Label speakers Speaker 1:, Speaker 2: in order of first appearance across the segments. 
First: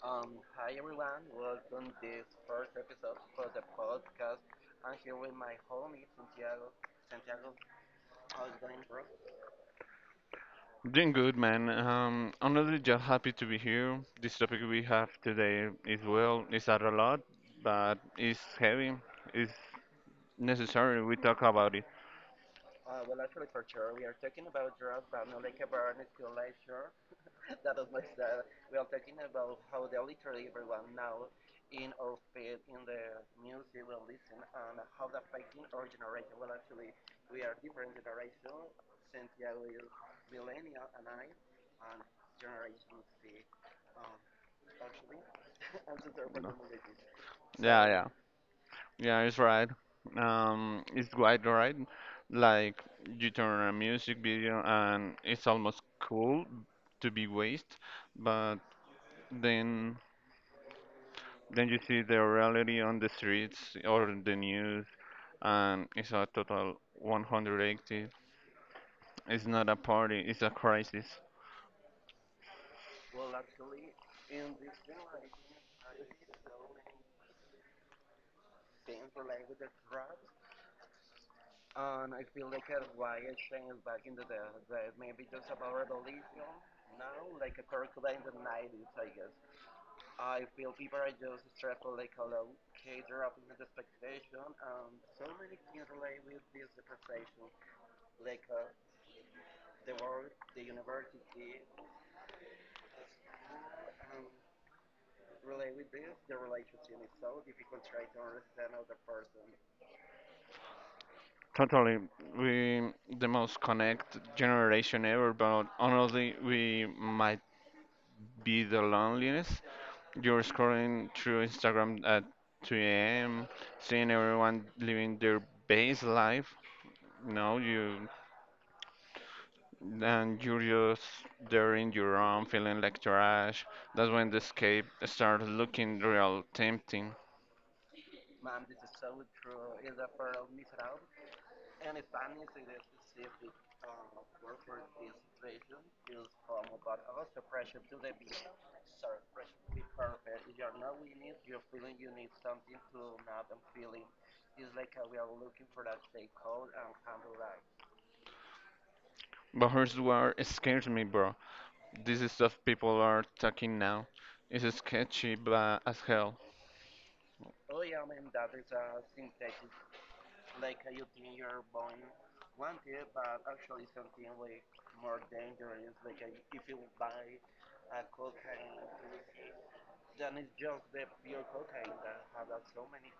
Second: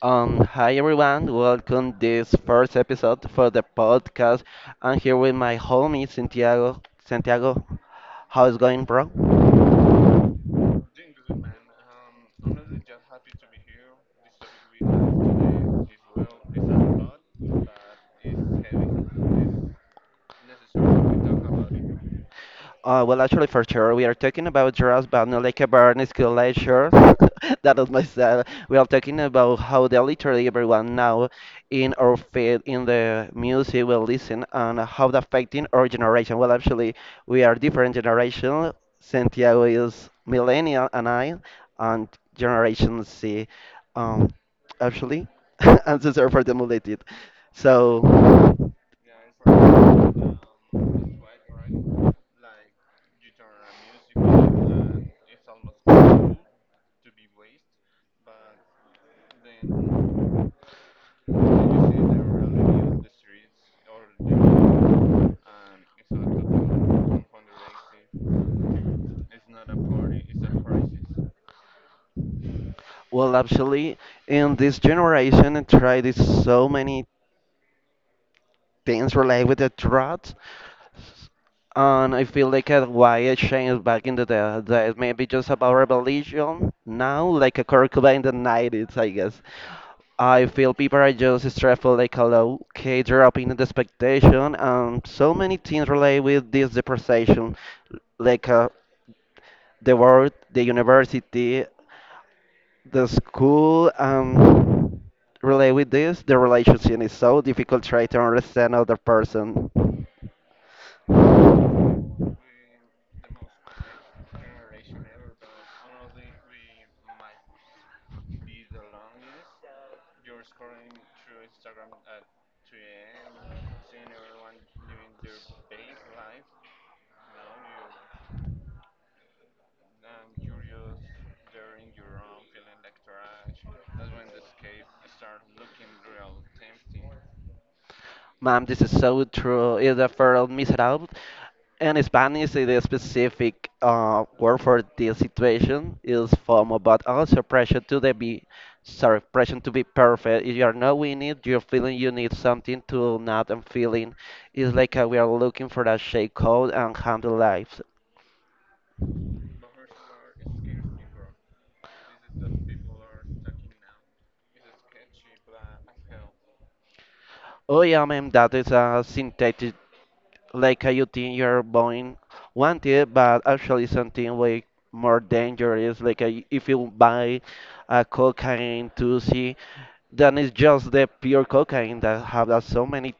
Speaker 1: Hi everyone, welcome this first episode for the podcast. I'm here with my homie Santiago. Santiago, how's it going, bro?
Speaker 2: Doing good, man. Just happy to be here. This topic we have today is well, it's not a lot, but it's heavy. It's necessary we talk about it.
Speaker 1: For sure, we are talking about drugs, but not like a burn school lecture. That is myself. We are talking about how the literally everyone now in our field, in the music, will listen and how the affecting our generation. We are different generation. Santiago is millennial, and I, and Generation C, um, actually, and so sorry for the related.
Speaker 2: Yeah,
Speaker 1: So.
Speaker 2: yeah, yeah. It's right. It's quite right. Like you turn on a music video, and it's almost cool to be waste, but then then you see the reality on the streets or the news, and it's a total 180. It's not a party, it's a crisis.
Speaker 1: Well, actually, in this generation, I tried it so many things related with the drugs, and I feel like why it changed back in the day, that maybe just about religion now, like a curriculum in the 90s, I guess. I feel people are just stressful, like a low key drop in the expectation, and so many things related with this depreciation, like the world, the university, the school, relate with this? The relationship is so difficult. Try to understand other person.
Speaker 2: Totally, we the most connect generation ever, but honestly, we might be the loneliest. You're scrolling through Instagram at 2 a.m., seeing everyone living their best life. No, you and you're just there in your room, feeling like trash. That's when the escape starts looking real tempting.
Speaker 1: Ma'am, this is so true. Is the fertile miserable? In Spanish, the specific word for this situation is FOMO, but also pressure to be perfect. If you are not winning it, you're feeling you need something to not and feeling. It's like we are looking for that shake code and handle lives.
Speaker 2: But here's what scares me, bro. This is stuff people are talking now. It's sketchy, but as hell.
Speaker 1: Oh yeah, ma'am, that is a synthetic, like you think you're buying one thing, but actually something way more dangerous. Like if you buy a cocaine to see, then it's just the pure cocaine that have so many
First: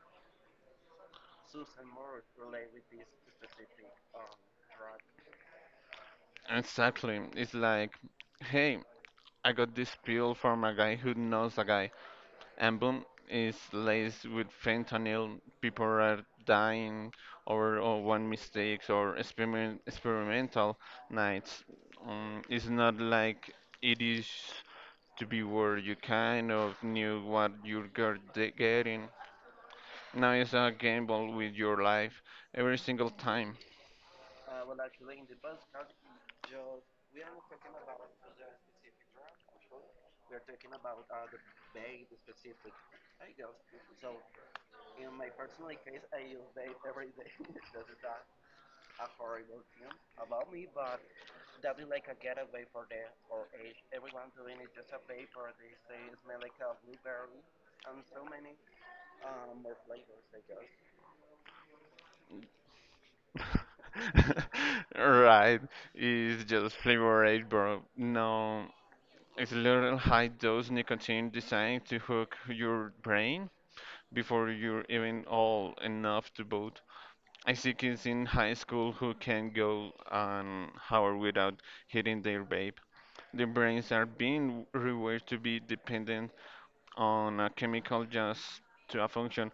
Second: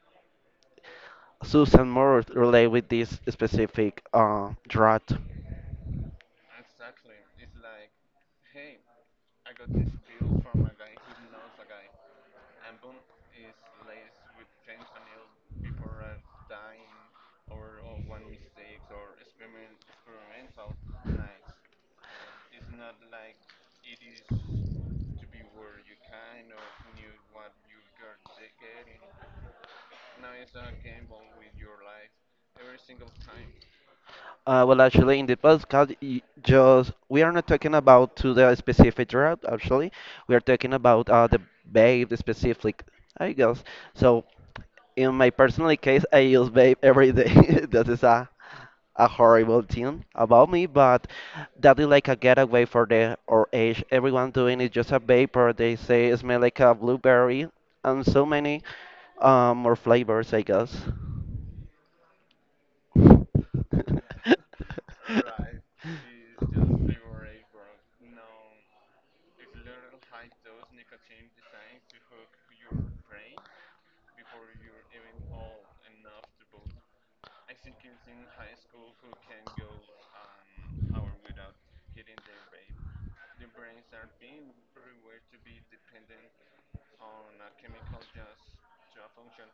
Speaker 1: substance more related with this specific drug.
Speaker 2: Exactly. It's like, hey, I got this pill from a guy who knows a guy, and boom, it's laced with fentanyl. People are dying or one mistakes or experimental nights. It's not like it is to be where you kind of knew what you're getting. Now it's a gamble with your life every single time.
Speaker 1: In the podcast, just we are not talking about to the specific drug. Actually, we are talking about the vape, the specific, I guess. So, in my personal case, I use vape every day. That is a horrible thing about me, but that is like a getaway for the or age. Everyone doing it just a vapor. They say it smell like a blueberry and so many more flavors, I guess.
Speaker 2: Right, it's just flavor aid, bro. No, it's a little high dose nicotine designed to hook your brain before you're even old enough to vote. I see kids in high school who can go an hour without hitting their vape. Their brains are being rewired to be dependent on a chemical just to a function.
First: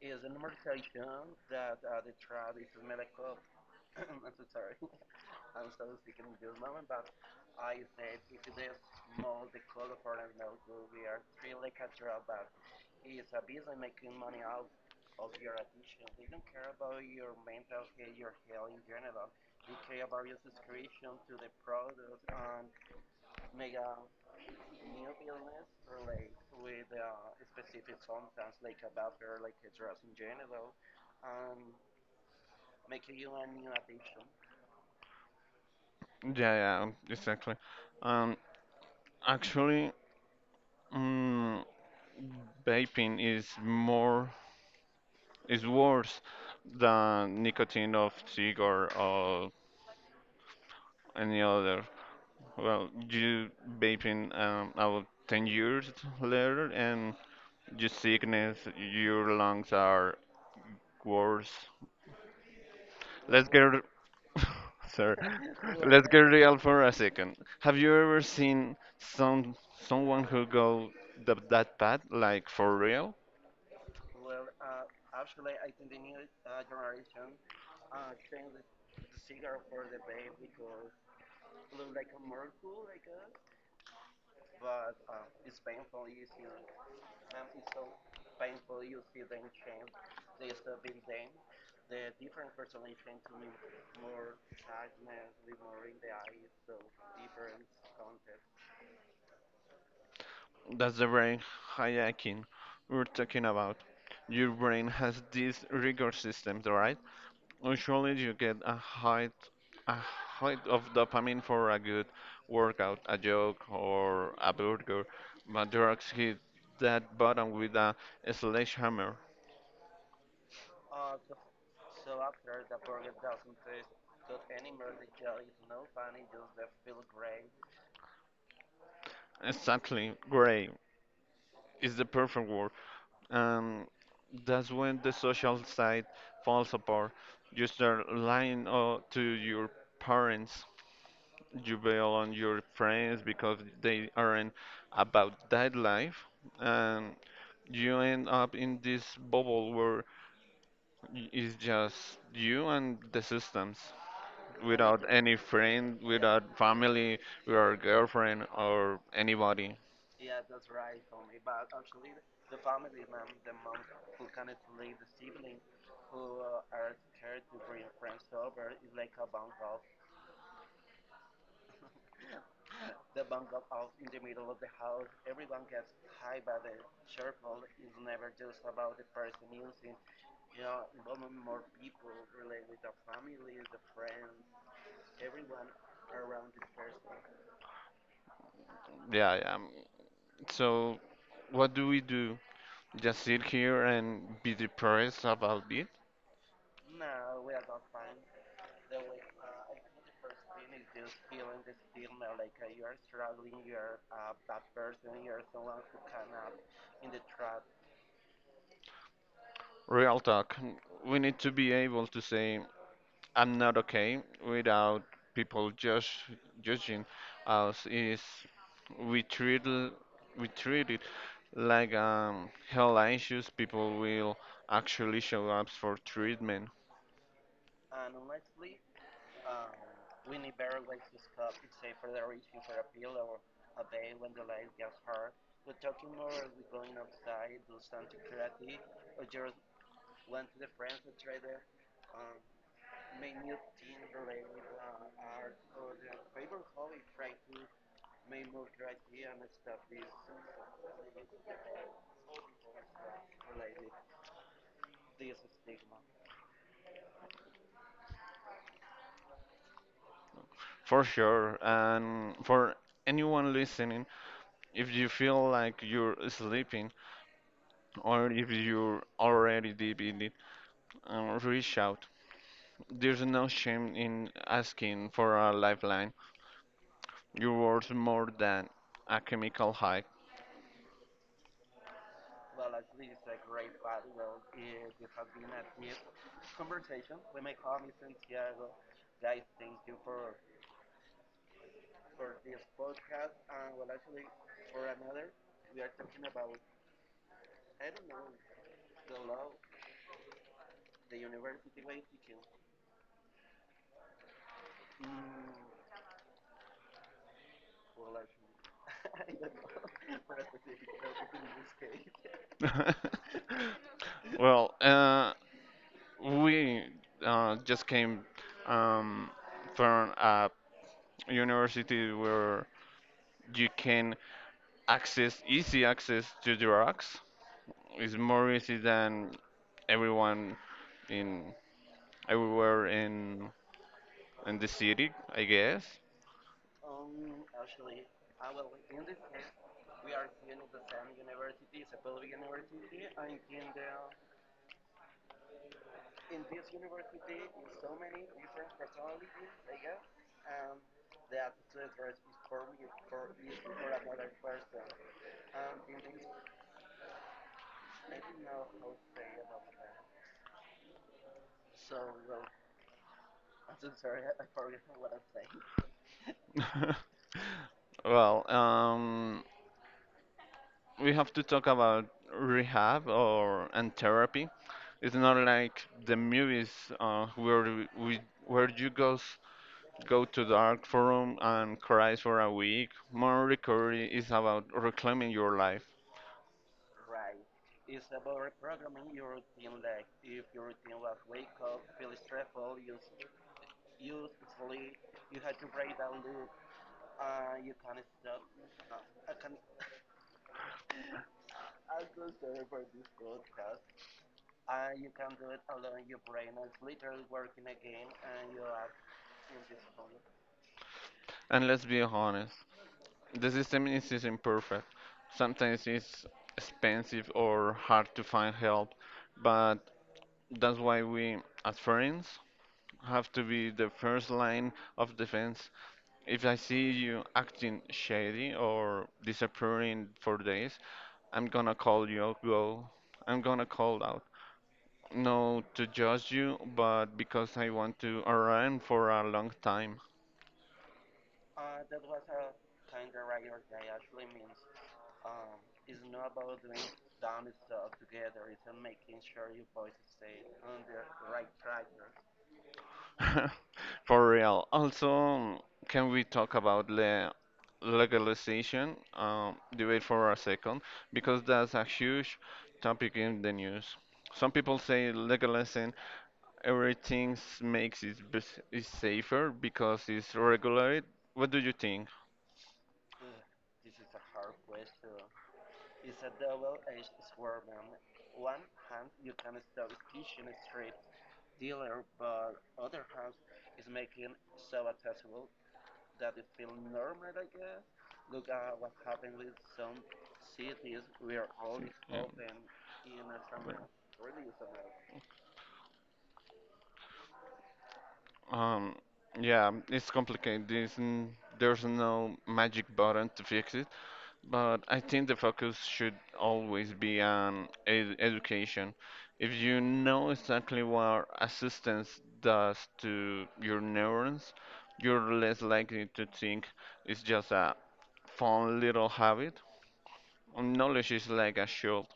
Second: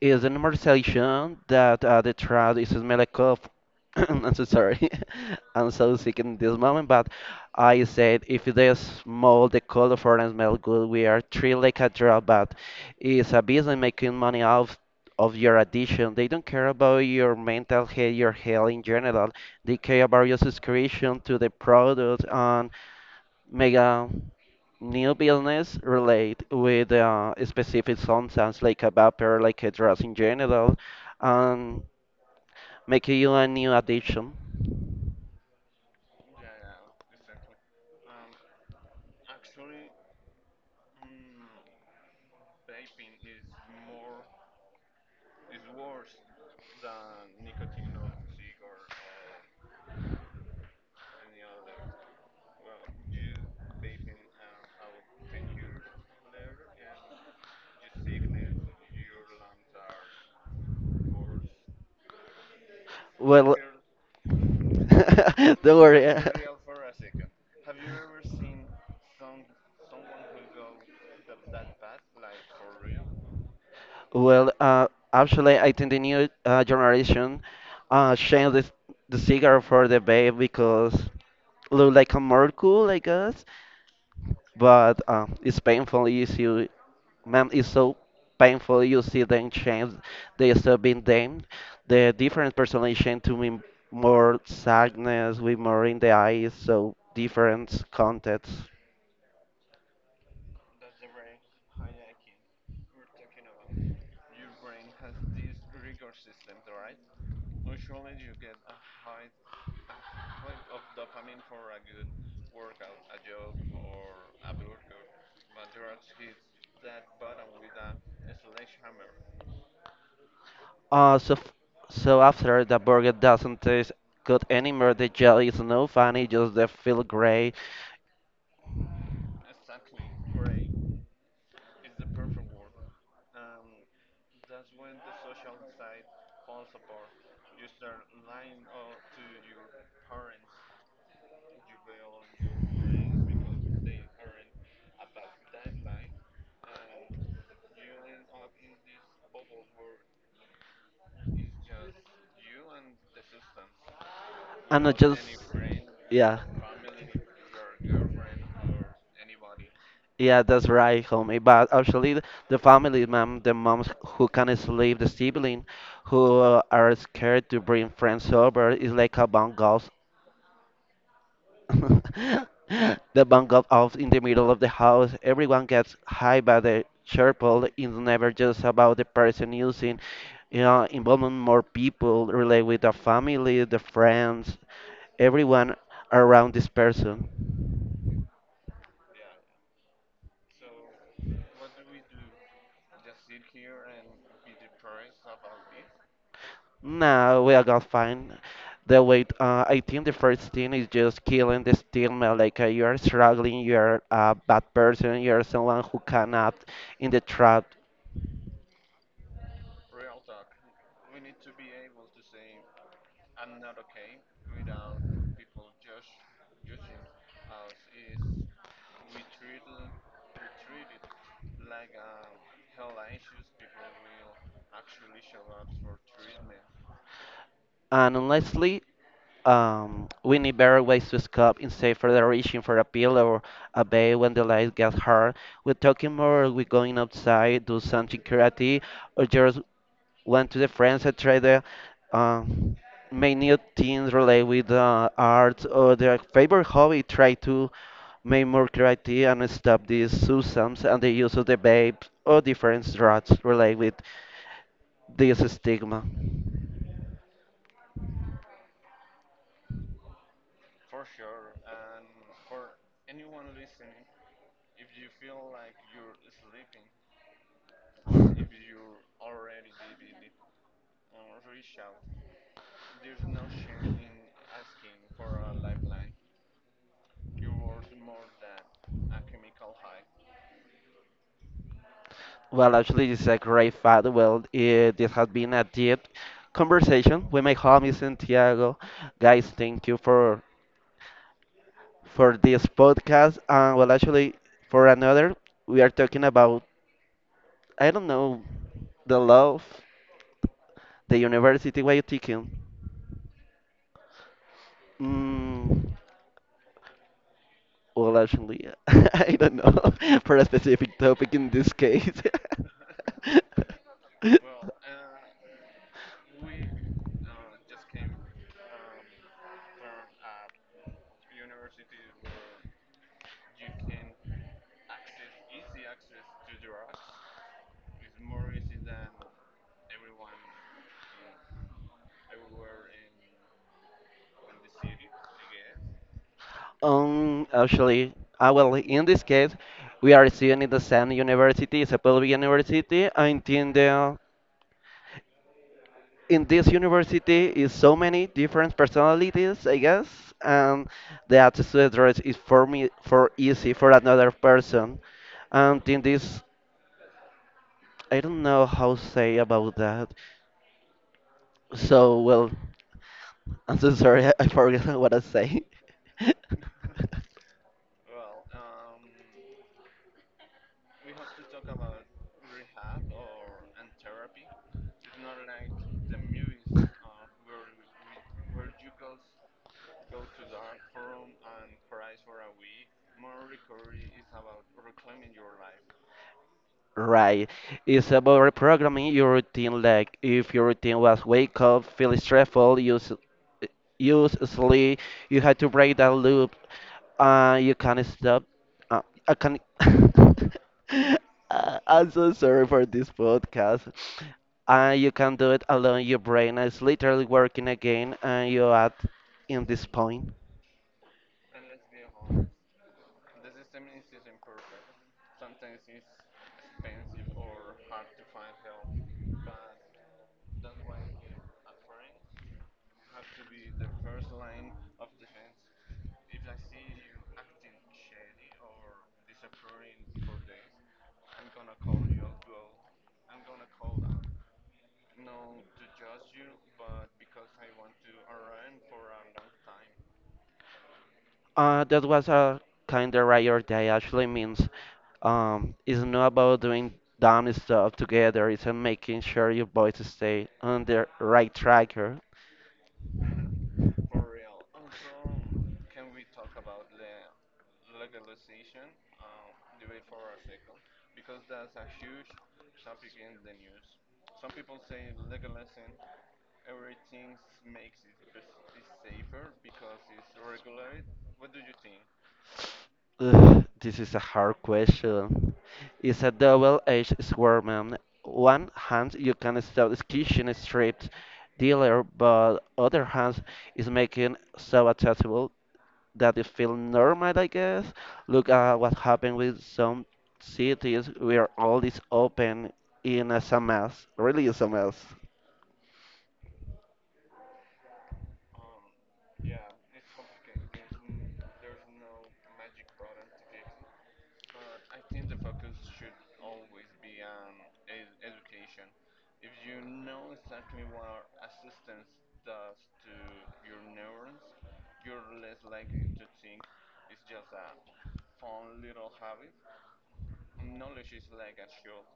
Speaker 1: Is an normalization that the trad is smell like cough. I'm so sorry. I'm so sick in this moment, but I said if they smell the color for and smell good, we are three like a drop, but it's a business making money off of your addiction. They don't care about your mental health, your health in general. They care about your subscription to the product and mega. New business relate with specific sometimes like a vapor, like a dress in general, and make you a new addiction.
Speaker 2: Yeah, yeah, exactly. Um, actually, mm, vaping is worse than nicotine of cigar or any other. Well, you vaping about 10 years later, and your sickness, your lungs are worse. Let's
Speaker 1: Well,
Speaker 2: get Sir,
Speaker 1: don't
Speaker 2: let's get
Speaker 1: worry.
Speaker 2: real for a second. Have you ever seen someone who go the, that path, like for real?
Speaker 1: I think the new generation changed the cigar for the vape because look like a more cool, I guess, but it's painful issue, man, it's so painful. You see them change. They stop being them. The different personality to me, more sadness, with more in the eyes, so different context.
Speaker 2: That's the brain hijacking we're talking about. Your brain has these reward systems, right? Usually you get a height of dopamine for a good workout, a joke, or a burger, but drugs hit that button with a sledgehammer.
Speaker 1: Uh, so, f- so after the burger doesn't taste good anymore, the jelly is no funny, just they feel great.
Speaker 2: Exactly, gray is the perfect word. And that's when the social side falls apart. You start lying to your parents, you bail on your friends because they aren't about that life, and you end up in this bubble where it's just you and the systems
Speaker 1: And I
Speaker 2: without
Speaker 1: just,
Speaker 2: any friend,
Speaker 1: yeah.
Speaker 2: without family, without girlfriend or anybody.
Speaker 1: Yeah, that's right, homie. But actually, the family, mom, the moms who can't sleep, the sibling who are scared to bring friends over, is like a bang off. The bang goes off in the middle of the house. Everyone gets high by the chirple. It's never just about the person using, involving more people, relate with the family, the friends, everyone around this person.
Speaker 2: Yeah, yeah. So what do we do? Just sit here and be depressed about it?
Speaker 1: No, we are gonna find the way. I think the first thing is just killing the stigma. Like you are struggling, you are a bad person, you are someone who cannot in the trap.
Speaker 2: Real talk. We need to be able to say, I'm not okay without people judge, judging us. Is we treat l- we treat it like health issues. People will actually show up for treatment
Speaker 1: And honestly, we need better ways to escape instead of reaching for a pill or a bay when the light gets hard. We're talking more, we're going outside, do something creative, or just went to the friends and tried the um, make new things related with art or their favorite hobby. Try to make more creative and stop these substances and the use of the vape or different drugs related with this stigma.
Speaker 2: for sure. And for anyone listening, if you feel like you're sleeping or if you're already deep in it, reach out. There's no shame in asking for a lifeline. You're worth more than a chemical high.
Speaker 1: This is a great fact. Well, it, this has been a deep conversation with my homie Santiago. Guys, thank you for this podcast. And for another, we are talking about, I don't know, the love, the university. What you thinking? Mm, well, actually, I don't know for a specific topic in this case.
Speaker 2: Well, we just came um, from a university where you can access easy access to drugs. It's more easy than everyone in everywhere in the city, I guess.
Speaker 1: Um, actually, in this case, we are students in the same university, it's university, and in the in this university is so many different personalities, I guess, and the access to the drugs is for me for easy for another person, and in this, I don't know how to say about that. So, well, I'm so sorry, I forgot what I say.
Speaker 2: Well, we have to talk about rehab or and therapy. It's not like the movies uh, where we, where you goes go to dark room and cries for a week. More recovery is about reclaiming your life.
Speaker 1: Right. It's about reprogramming your routine. Like if your routine was wake up, feel stressful, use sleep, you had to break that loop. You can't stop. I can. I'm so sorry for this podcast. You can do it alone. Your brain is literally working again, and you at in this point.
Speaker 2: And let's be honest, the system is imperfect. Sometimes it's expensive or hard to find help, but that's why we as friends have to be the first line of defense. If I see you acting shady or disappearing for days, I'm gonna call you out, girl. I'm gonna call out. No to judge you, but because I want to around for a long time.
Speaker 1: That was a kind of right day actually means, it's not about doing dumb stuff together, it's making sure you both stay on the right track. Or-
Speaker 2: For real. Also, can we talk about the legalization? Debate for a second, because that's a huge topic in the news. Some people say legalizing Everything is safer because it's regulated. What do you think?
Speaker 1: Ugh, this is a hard question. It's a double-edged sword, man. One hand you can stop this kitchen strip dealer, but other hand is making so accessible that is feeling normal, I guess. Look at what happened with some
Speaker 2: See,
Speaker 1: cities
Speaker 2: yeah.
Speaker 1: where all is open in a mass, really is a mess.
Speaker 2: Um, yeah, it's complicated. There's no magic button to fix it, but I think the focus should always be on ed education. If you know exactly what assistance does to your neurons, you're less likely to think it's just a fun little habit. Knowledge is like a shield.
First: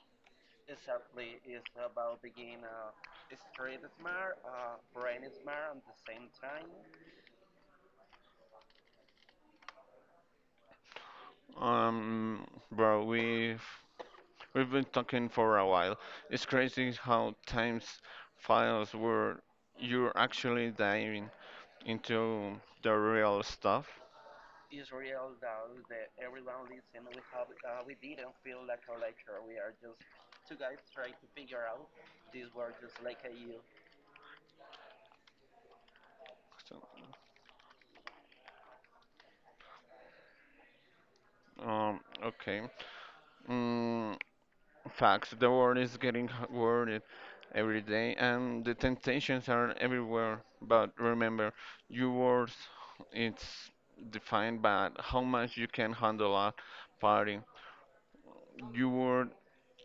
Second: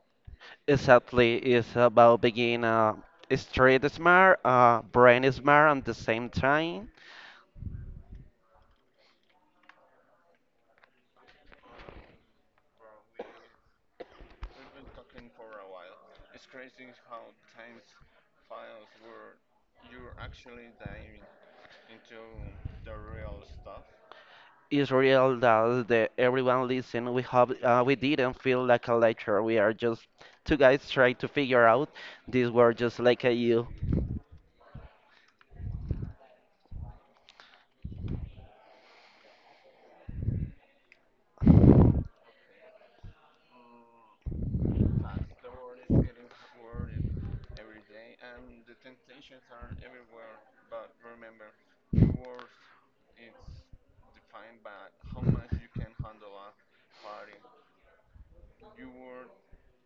Speaker 1: Exactly, it's about being street smart, brain smart at the same time.
Speaker 2: Um, bro, we've been talking for a while. It's crazy how times files where you're actually diving into the real stuff.
Speaker 1: It's real that the, everyone listen. We have we didn't feel like a lecture. We are just two guys trying to figure out this word just like you.
Speaker 2: So, okay. Mm, facts. The world is getting worried every day, and the temptations are everywhere. But remember, your worth it's defined by how much you can handle at party. Your word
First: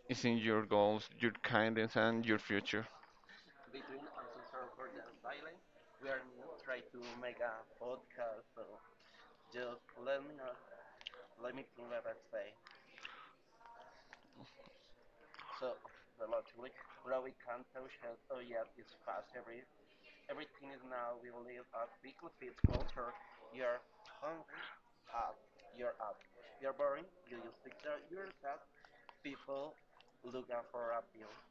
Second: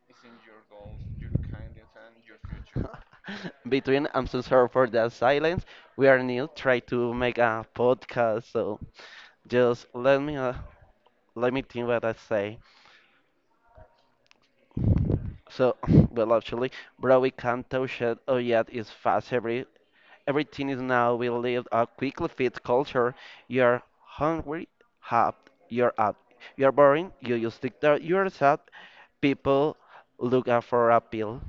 Speaker 2: is in your goals, your kindness, and your future.
Speaker 1: Between I'm so sorry for that silence. We are new, try to make a podcast, so just let me think what I say. So, well, actually, bro, we can't touch it. Oh yeah, it's fast. Everything is now. We live a quickly fit culture. You're hungry, hot. You're up. You're boring. You use TikTok. You're sad. People look out for appeal.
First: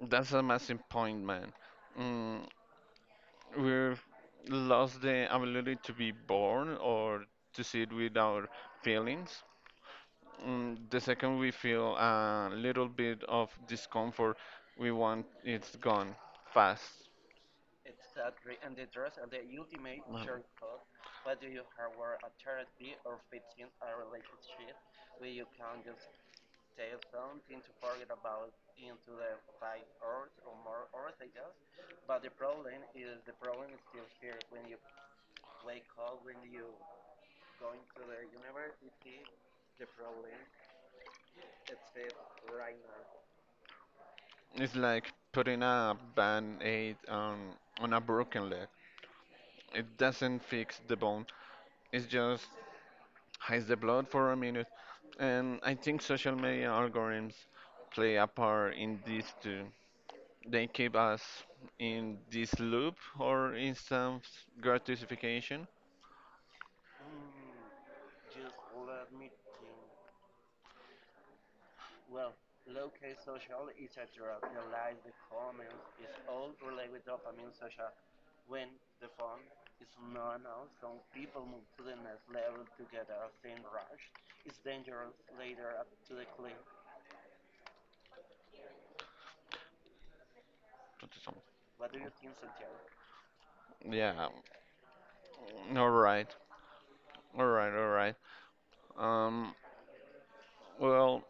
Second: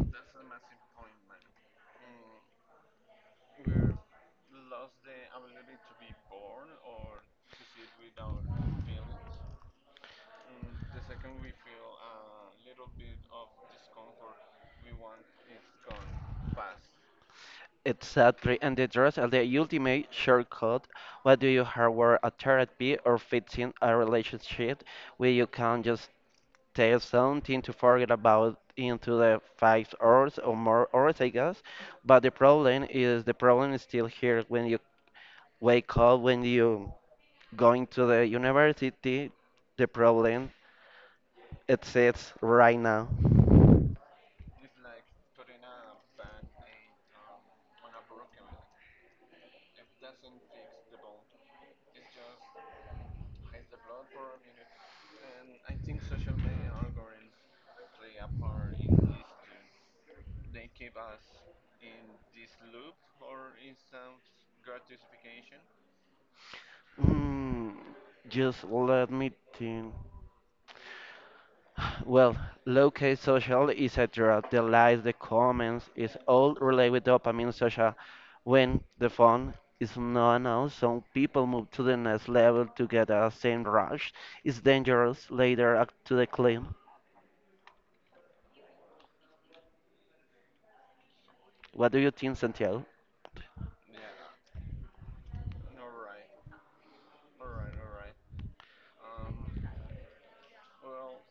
Speaker 2: That's a massive point, man. Mm, we've lost the ability to be born or to sit with our feelings. The second we feel a little bit of discomfort, we want it's gone fast.
Speaker 1: Exactly, and the dress as the ultimate
Speaker 2: Um,
Speaker 1: shortcut. What do you hardware a therapy or fits in a relationship where you can just tell something to forget about into the 5 hours or more hours, I guess. But the problem is still here when you wake up, when you going to the university, the problem exists right now.
Speaker 2: It's like putting a band aid on a broken leg. It doesn't fix the bone, it's just hides the blood for a minute. And I think social media algorithms play a part in this too. They keep us in this loop or instant gratification.
Speaker 1: Mm, just let me think. Well, locate social, etc., the likes, the comments, is all related with dopamine social. When the phone is not announced, some people move to the next level to get the same rush. It's dangerous later up to the claim. What do you think, Santiago?
Speaker 2: Yeah, all right, all right. Um, well,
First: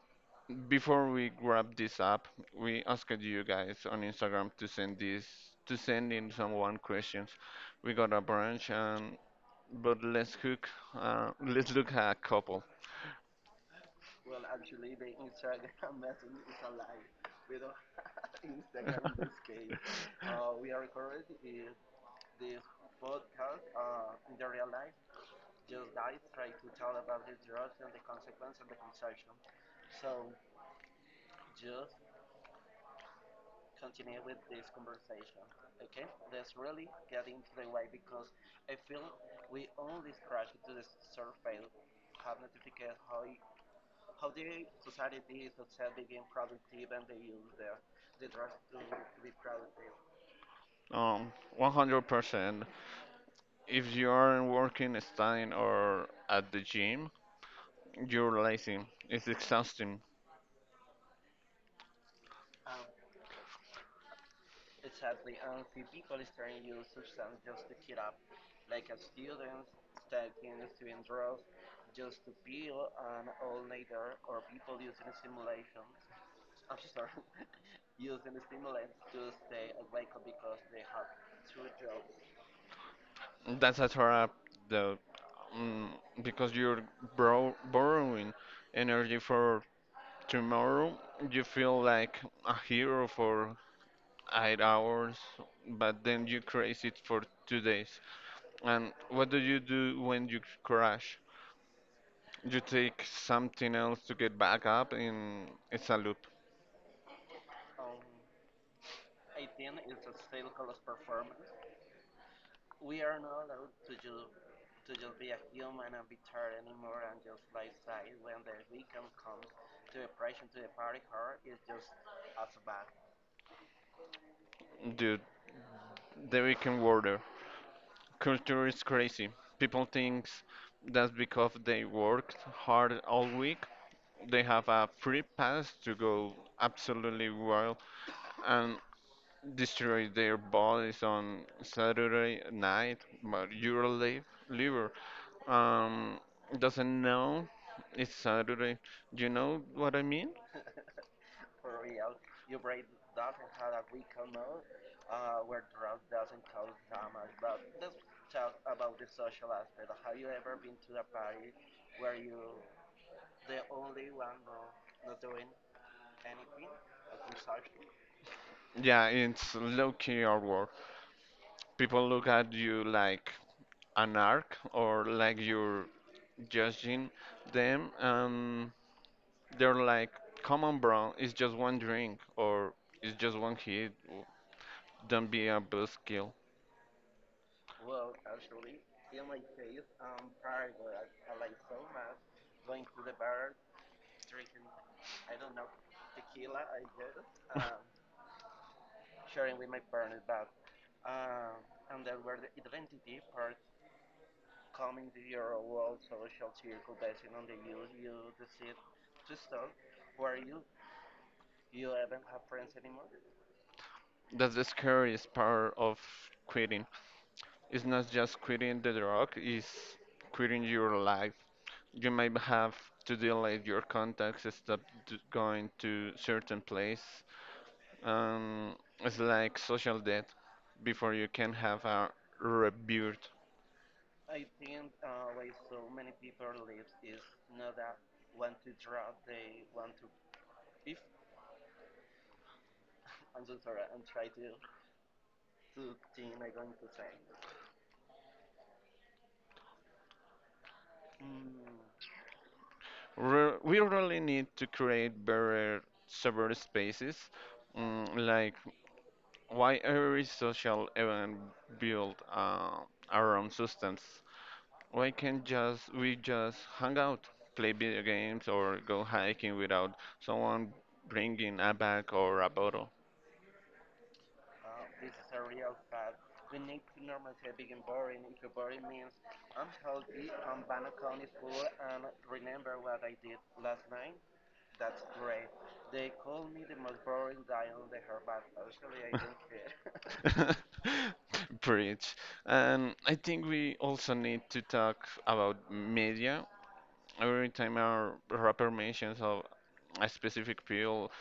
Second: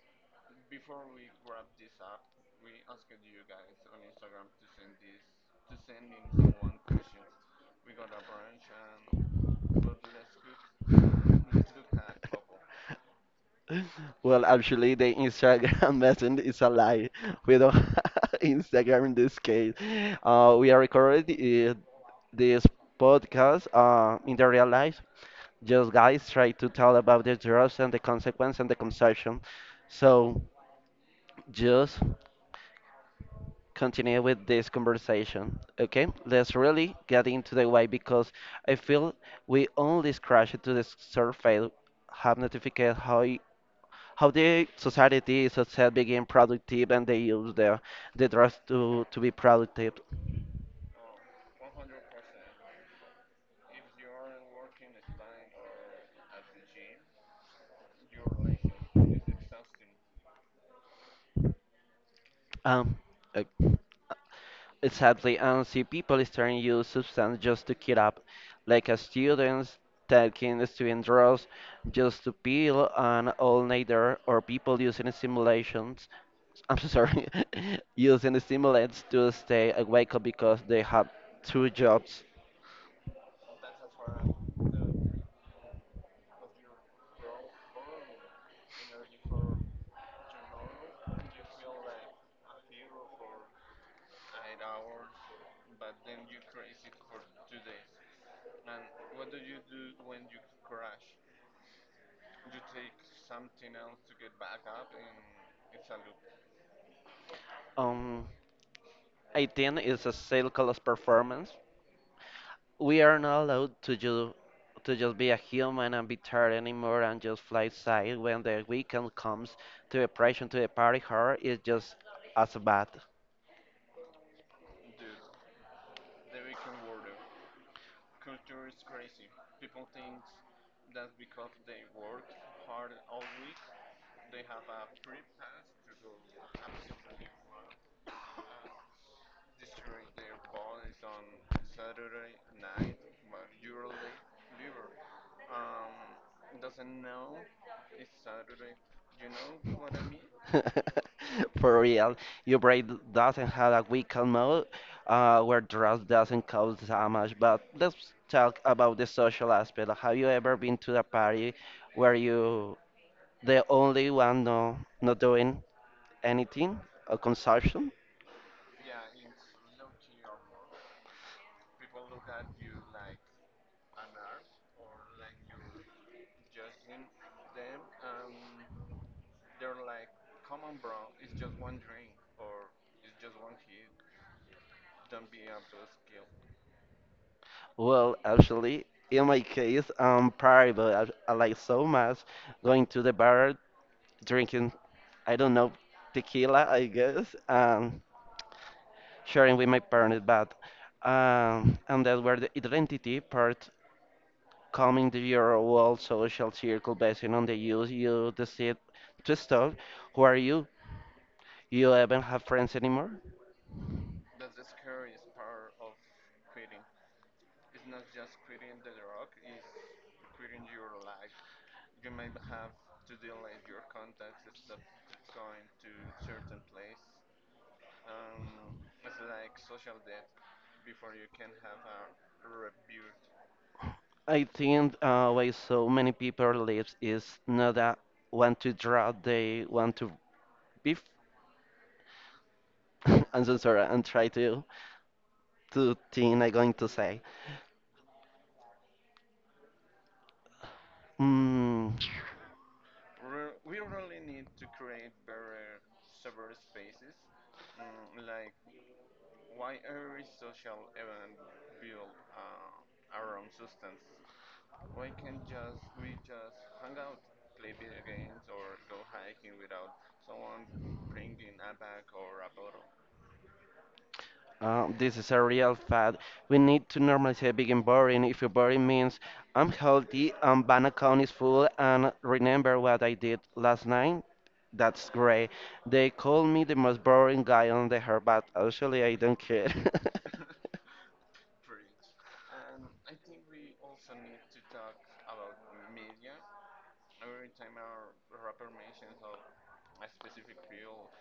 Speaker 2: before we grab this up, we asked you guys on Instagram to send this to send in someone questions. We got a bunch, and but let's hook, let's look at a couple.
Speaker 1: Well, actually, the Instagram message is a lie. We don't have Instagram in this case. We are recording this podcast in the real life. Just guys try to tell about the drugs and the consequence and the consumption. So just continue with this conversation. Okay, let's really get into the way because I feel we only scratched to the surface. Have notified how the society is itself became productive and they use the drugs to be productive.
Speaker 2: 100%. If you aren't working, studying, or at the gym, you're lazy. It's exhausting.
Speaker 1: Um, uh, Exactly, and see people starting to use substance just to keep up, like a students taking student drugs just to pill and all nighter, or people using stimulations. I'm so sorry, using stimulants to stay awake because they have two jobs.
Speaker 2: That's a trap, though, mm, because you're bro borrowing energy for tomorrow. You feel like a hero for 8 hours, but then you crash it for 2 days. And what do you do when you crash? You take something else to get back up, and it's a loop.
Speaker 1: Um, I think it's a cycle of performance we are not allowed to just be a human and be tired anymore and just fly side when the weekend comes to the pressure to the party hard is just as bad.
Speaker 2: Dude, the weekend warrior. Culture is crazy. People think that because they worked hard all week, they have a free pass to go absolutely wild and destroy their bodies on Saturday night, but your liver um, doesn't know it's Saturday. You know what I mean?
Speaker 1: For real, your brain doesn't have a weekend mode where drugs doesn't cause damage. But let's talk about the social aspect. Have you ever been to a party where you the only one, no, not doing anything or consumption?
Speaker 2: Yeah, it's low key artwork. People look at you like an arc or like you're judging them, and they're like, "Come on, bro, it's just one drink or it's just one hit. Don't be a buzzkill."
Speaker 1: Well, actually, in my case, I'm party, I like so much going to the bar, drinking, I don't know, tequila, I guess, and sharing with my partner. But and that's where the identity part coming to your world social circle based on the use you decide to stop. Who are you? You haven't have friends anymore.
Speaker 2: That's the scariest part of quitting. It's not just quitting the drug; it's quitting your life. You might have to delete your contacts, stop going to certain place. It's like social debt before you can have a rebirth.
Speaker 1: I think why so many people lives is not that want to draw, they want to be I'm so sorry. And try to think. I'm going to say, mm,
Speaker 2: Re We really need to create better server spaces. Like why every social event built around substance? Why can't just we just hang out, play video games, or go hiking without someone bringing a bag or a bottle?
Speaker 1: This is a real fact. We need to normalize being boring. If you boring means I'm healthy and bank account is full and remember what I did last night. That's great. They call me the most boring guy on the earth, but actually I don't care.
Speaker 2: Preach. And I think we also need to talk about media. Every time our rapper mentions of a specific pill,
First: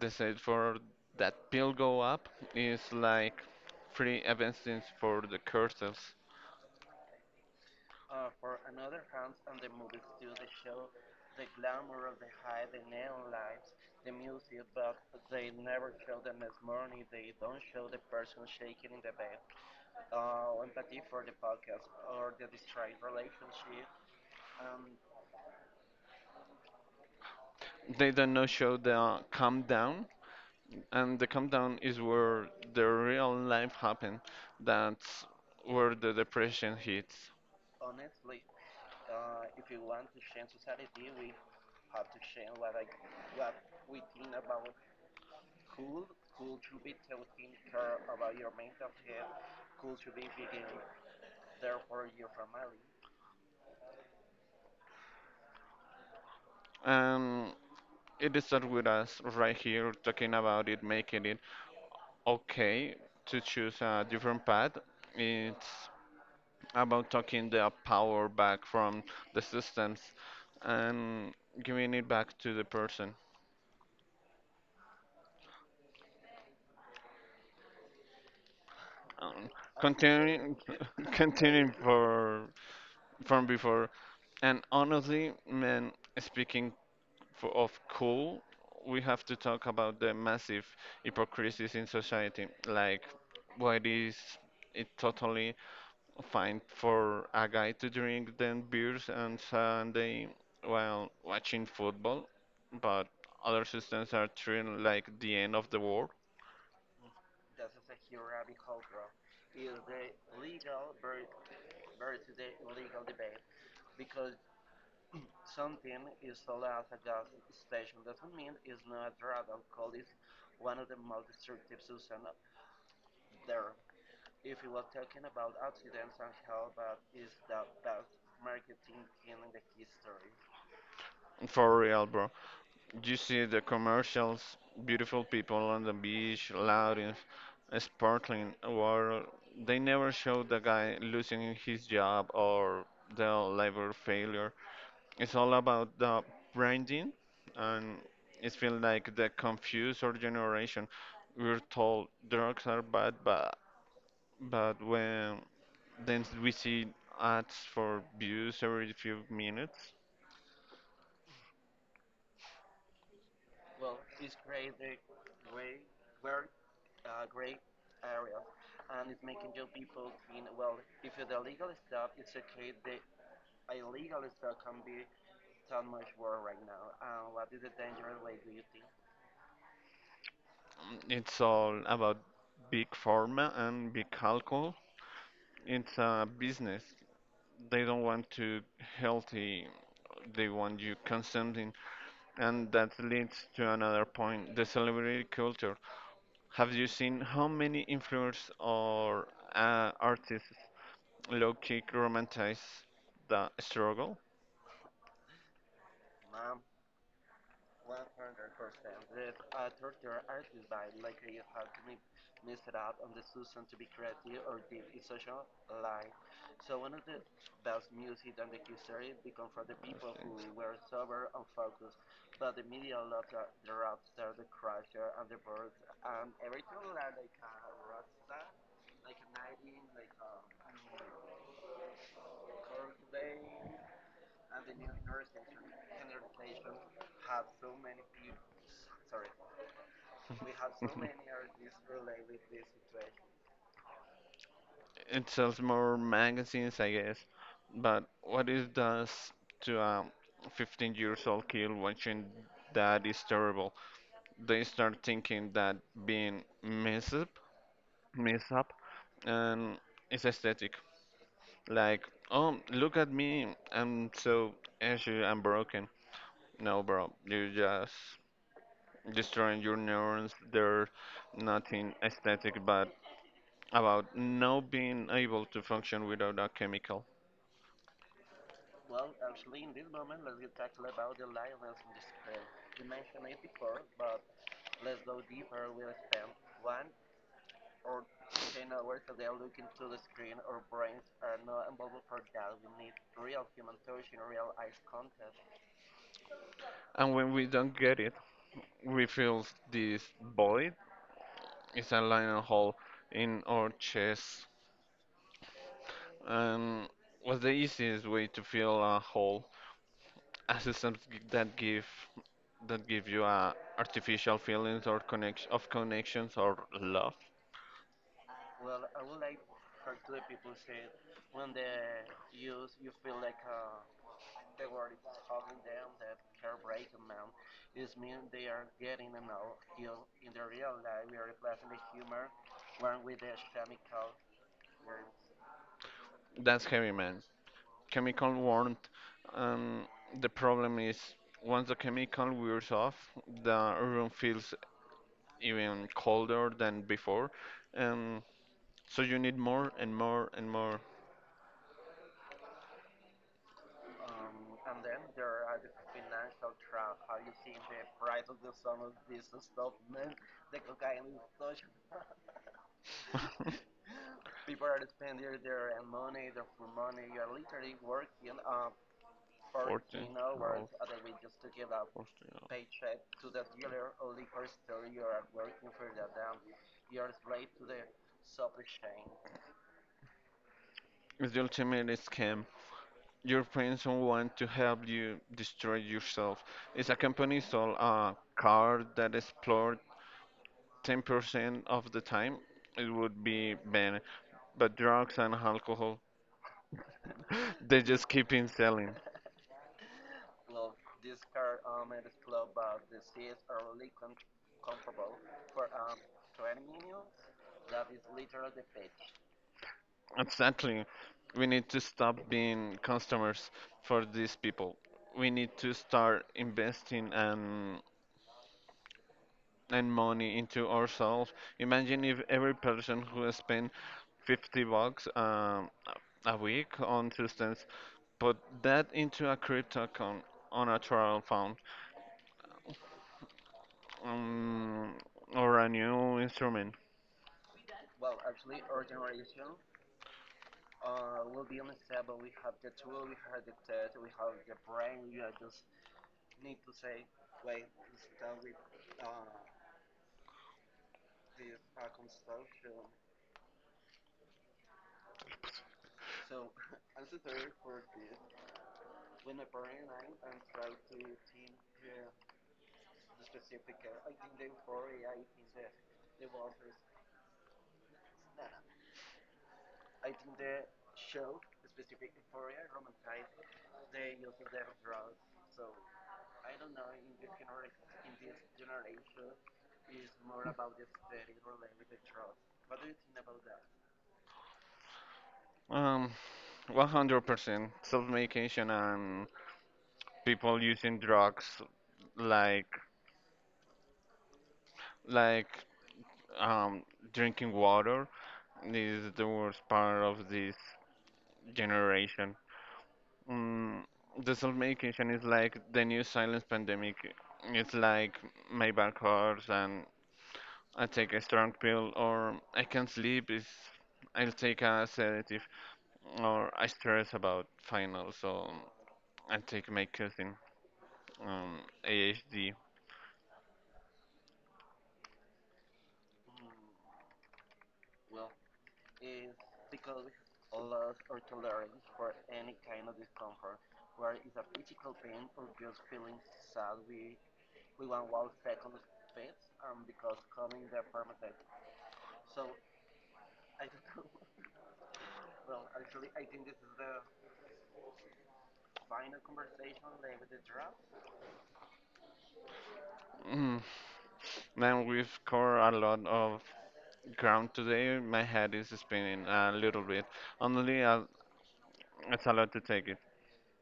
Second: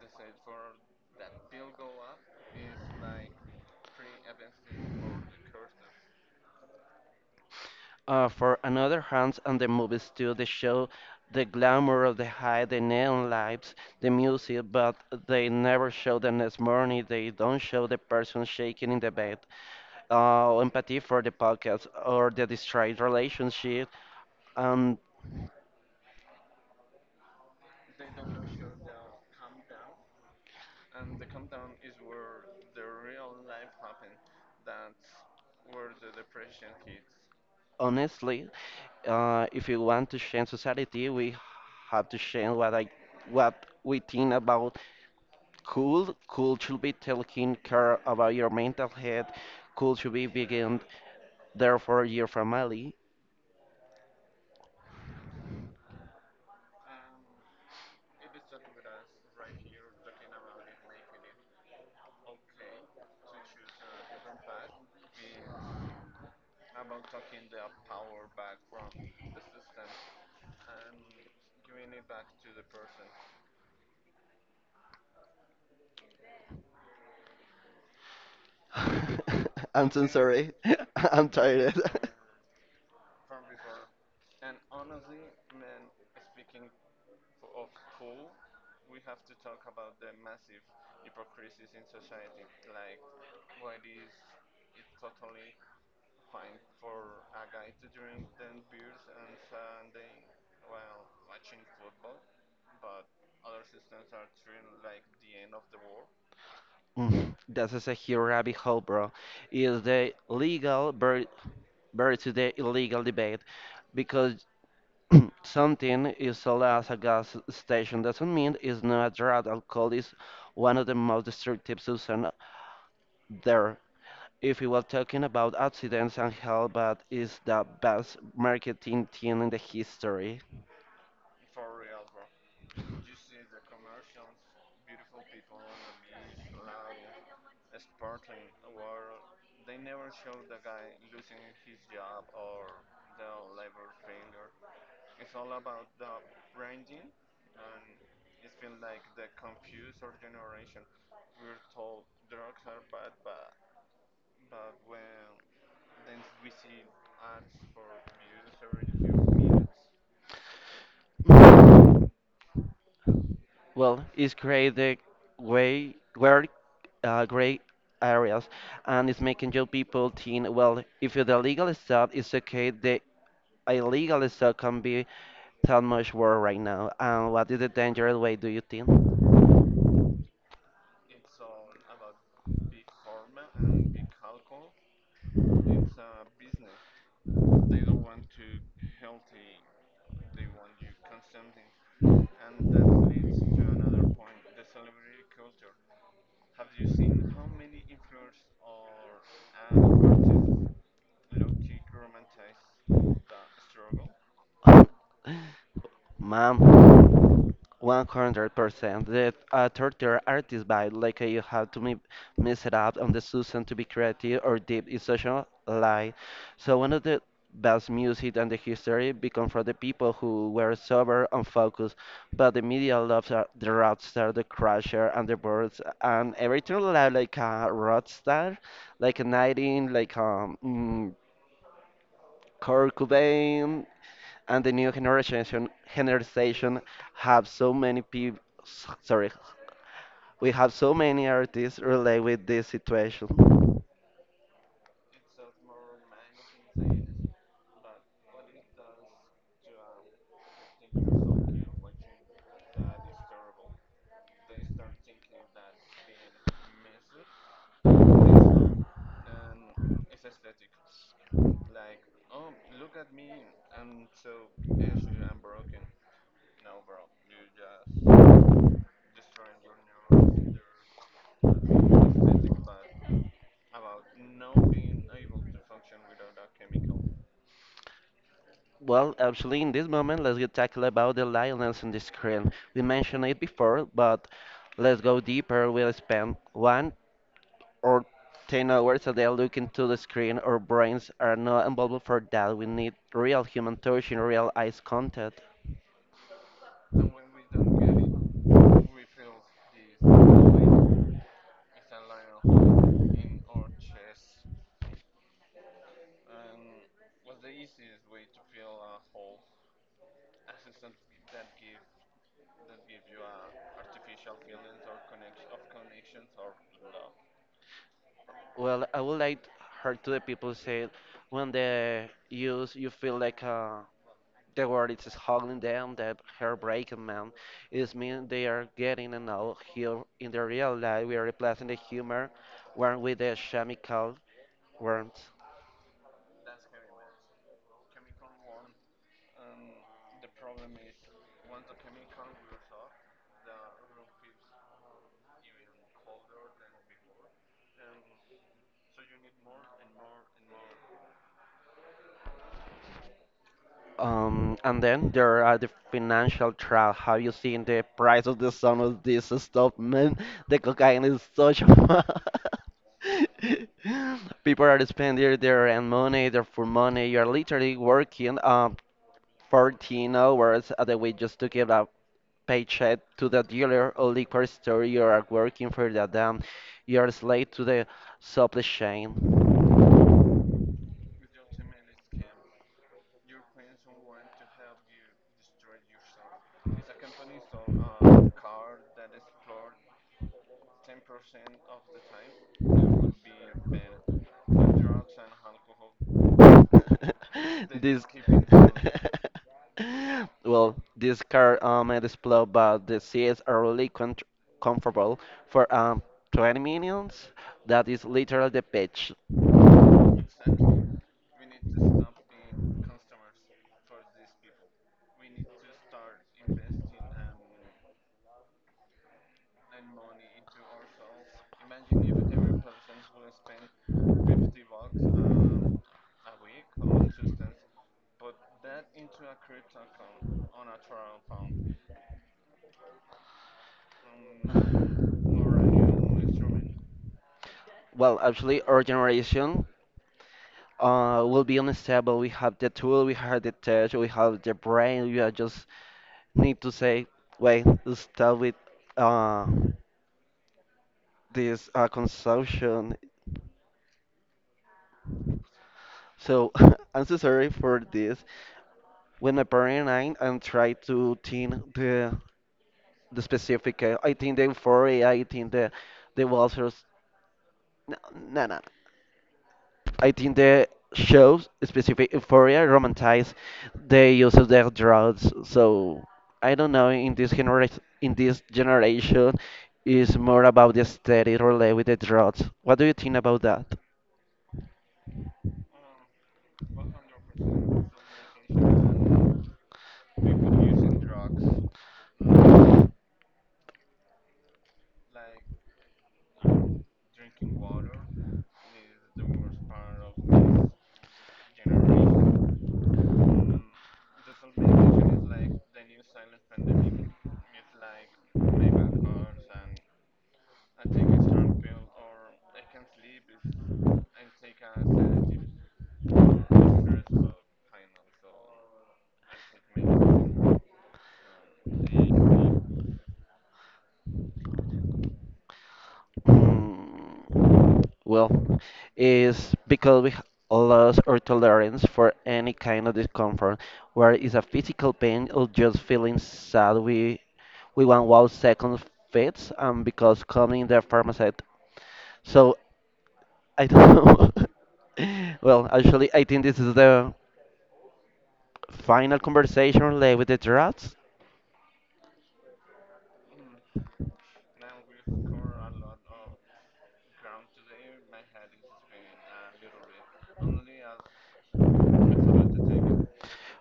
Speaker 2: the sales for that pill go up is like free evidence for the curses.
Speaker 1: For another hands on the movies too, they show the glamour of the high, the neon lights, the music, but they never show the next morning. They don't show the person shaking in the bed, empathy for the podcast or the destroyed relationship. And
Speaker 2: They don't know show the calm down, and the calm down is where the real life happen, that's where the depression hits.
Speaker 1: honestly, if you want to change society, we have to change what we think about cool. Cool should be taking care about your mental health. Cool should be begin Therefore, you're from Ali.
Speaker 2: Um, It starts with us right here talking about it, making it okay to choose a different path. It's about taking the power back from the systems and giving it back to the person. Um,
Speaker 1: I'm so sorry.
Speaker 2: continuing,
Speaker 1: I'm
Speaker 2: continuing
Speaker 1: tired.
Speaker 2: for from before. And honestly, man, speaking for, of cool, we have to talk about the massive hypocrisies in society. Like, why is it totally fine for a guy to drink then beers and Sunday while watching football, but other systems are treated like the end of the world.
Speaker 1: This is a huge rabbit hole, bro. Is the legal buried the illegal debate because something is sold as a gas station doesn't mean it's not a drug. Alcohol is one of the most destructive substances there. If we were talking about accidents and health, but is the best marketing team in the history.
Speaker 2: For real, bro. You see the commercials, beautiful people on the beach, loud and sparkling water. They never show the guy losing his job or the labor failure. It's all about the branding, and it feels like the confused our generation. We're told drugs are bad, but when then we see ads for views every few minutes.
Speaker 1: Well, it's creating way where gray areas, and it's making your people think, well, if the legal stuff is okay, the illegal stuff can be that much worse right now. And what is the dangerous way do you think?
Speaker 2: It's all about big pharma and big alcohol. It's a business. They don't want to healthy. They want you consuming, and that leads to another point: the celebrity culture. Have you seen how many influencers or artists low kick romanticize the struggle?
Speaker 1: Ma'am, 100%. The torture artist by you have to mix it up on the Susan to be creative or deep in social life. So one of the best music and the history become from the people who were sober and focused, but the media loves the rock star, the crusher, and the birds, and everything like a rock star, like a 19, like Kurt Cobain, and the new generation have so many people sorry we have so many artists relate with this situation.
Speaker 2: It sells more magazines, I guess. But what it does to a 15 years old kid watching that is terrible. They start thinking that being mess up, and it's aesthetic. Like, oh, look at me. I'm so ashy. I'm broken. No, bro, you just destroying your neurons. There's nothing aesthetic but about not being able to function without a chemical.
Speaker 1: Well actually in this moment let's get tackle about the lioness on the screen, we mentioned it before, but let's go deeper. We'll spend one or 10 hours a day looking to the screen. Our brains are not involved for that. We need real human touch and real eyes contact.
Speaker 2: And when we don't get it, we feel this void. It's a lion hole in our chest. And what's the easiest way to fill a hole? A system that give that give you artificial feelings or connection of connections or love.
Speaker 1: Well, I would like her to the people say when they use you feel like the word is hugging them, that her breaking man is mean they are getting, and now here in the real life we are replacing the humor one with the chemical worms.
Speaker 2: That's heavy, man. Chemical warmth. Um, the problem is once the chemical wears off, the room feels even colder than before. Um, so you need more and more and more.
Speaker 1: And then there are the financial trap. Have you seen the price of the some of this stuff, man? The cocaine is such a people are spending their own money, their full money. You're literally working
Speaker 2: 14
Speaker 1: 14
Speaker 2: hours.
Speaker 1: hours a day week just to give a
Speaker 2: 14
Speaker 1: paycheck to the dealer or liquor store. You are working for the damn.
Speaker 2: hours.
Speaker 1: You're a slave to the supply chain.
Speaker 2: It's the ultimate scam. Your friends don't want to help you destroy yourself. It's a company sold a car that explored 10% of the time. It would be banned, but drugs and alcohol, they
Speaker 1: this
Speaker 2: just keep in selling.
Speaker 1: well this car it is blue but the seats are really comfortable for 20 minutes. That is literally the pitch.
Speaker 2: Exactly. We need to stop being customers for these people. We need to start investing and money into ourselves. Imagine if every person who spent $50 a week on substan. Put that into a crypto account on a trial fund um, or a new instrument.
Speaker 1: Well actually our generation will be unstable. We have the tool, we have the tech, we have the brain. We are just need to say wait, stop with uh this consumption. So I'm so sorry for this. With my parent and I and try to think the specific, I think the euphoria, I think the Walters, no, no, no. I think the shows specific euphoria romanticize the use of their drugs. So I don't know. In this generation, is more about the aesthetic related with the drugs. What do you think about that?
Speaker 2: Um, 100% self-medication and people using drugs like like um, drinking water is the worst part of this generation. Mm, the self-medication is like the new silence pandemic. It's like Maybach cars and I take a strong pill, or I can't sleep. Is I'll take a sedative, or I stress about finals, so I take my cousin, um, AHD.
Speaker 1: Well, is because we lost our tolerance for any kind of discomfort, whether it's a physical pain or just feeling sad. We want wow second fits, because coming the pharmacist. So I don't know. Well, actually, I think this is the final conversation related with the drugs.
Speaker 2: Mm. Man, we've covered a lot of ground today. My head is spinning a little bit. Honestly, it's a lot to take it,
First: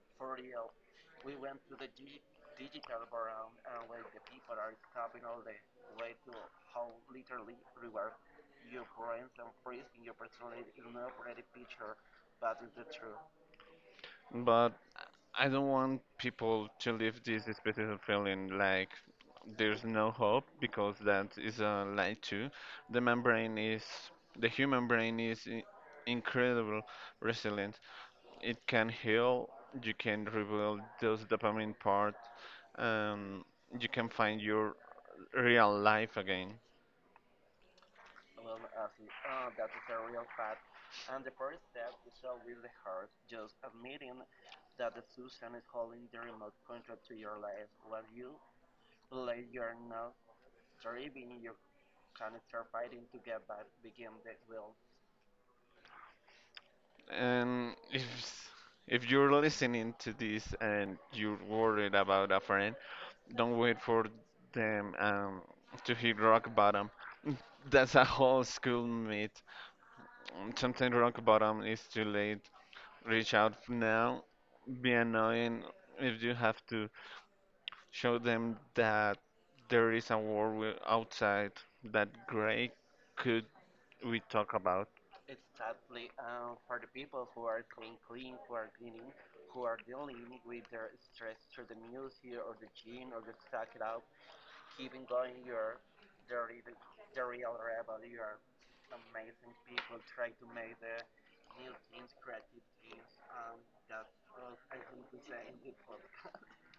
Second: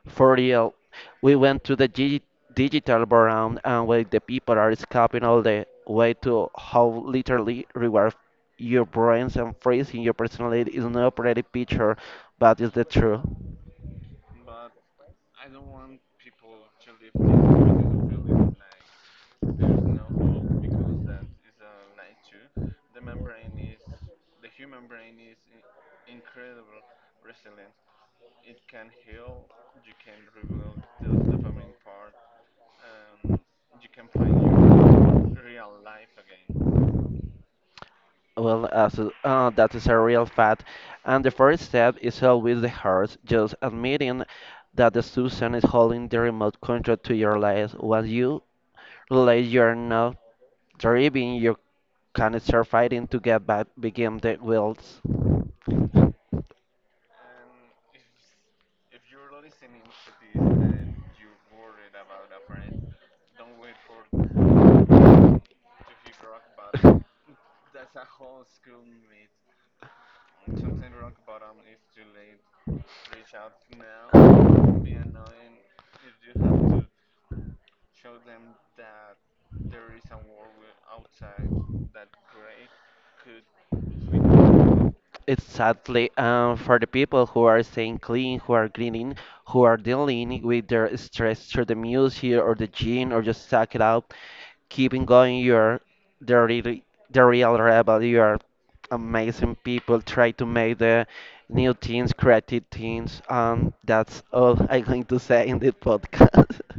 Speaker 1: For real, we went to the digital baron and where the people are scoping all the way to how literally reward your brains and freezing your personality is not a pretty picture, but is the truth.
Speaker 2: but I don't want people to live critical feeling like there's no hope because that is a lie too. The membrane is the human brain is incredible resilient. It can heal. You can rebuild those dopamine part. Um, you can find your real life again.
Speaker 1: Well, that is a real fact, and the first step is always the hardest. Just admitting that the Susan is holding the remote control to your life. Once you realize you are not driving, you can start fighting to get back, begin the wheels.
Speaker 2: And if you're listening to this and you're worried about a friend, don't wait for them to hit rock bottom. That's a whole school myth. Sometimes rock bottom is too late. Reach out now. Be annoying if you have to show them that there is a world outside that gray could we talk about.
Speaker 1: Exactly. For the people who are staying clean, who are greening, who are dealing with their stress through the music or the gym or just suck it up, keeping going, you're the real, the real rebel. You are amazing people. Try to make the new teens, creative teens. That's all I'm going to say in this podcast.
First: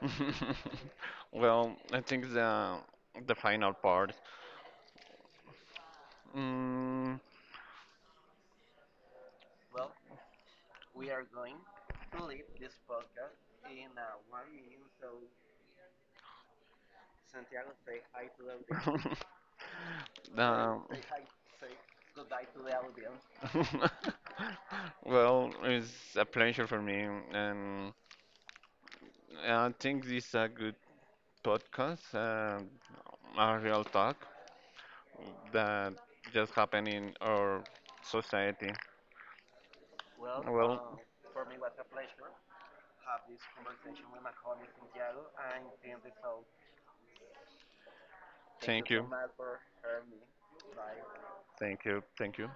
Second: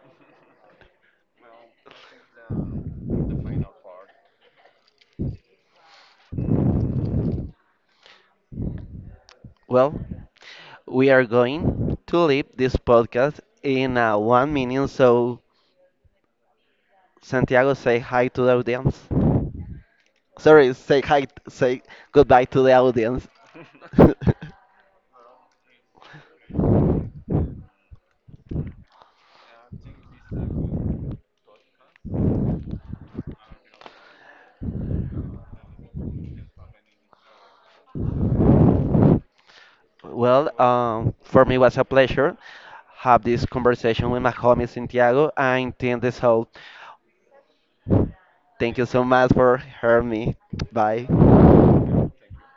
Speaker 2: Well, I think the final part. Mm,
Speaker 1: Well, we are going to leave this podcast in 1 minute, so Santiago, say hi to the audience. Sorry,
Speaker 2: um,
Speaker 1: say hi, say goodbye to the audience.
Speaker 2: well, it's a pleasure for me, and yeah, I think this is a good podcast, a real talk that just happened in our society.
Speaker 1: Well,
Speaker 2: Well,
Speaker 1: for me, it was a pleasure have this conversation with my homie Santiago. And intend this whole. Thank you so much for hearing me. Bye.
Speaker 2: thank you, thank you.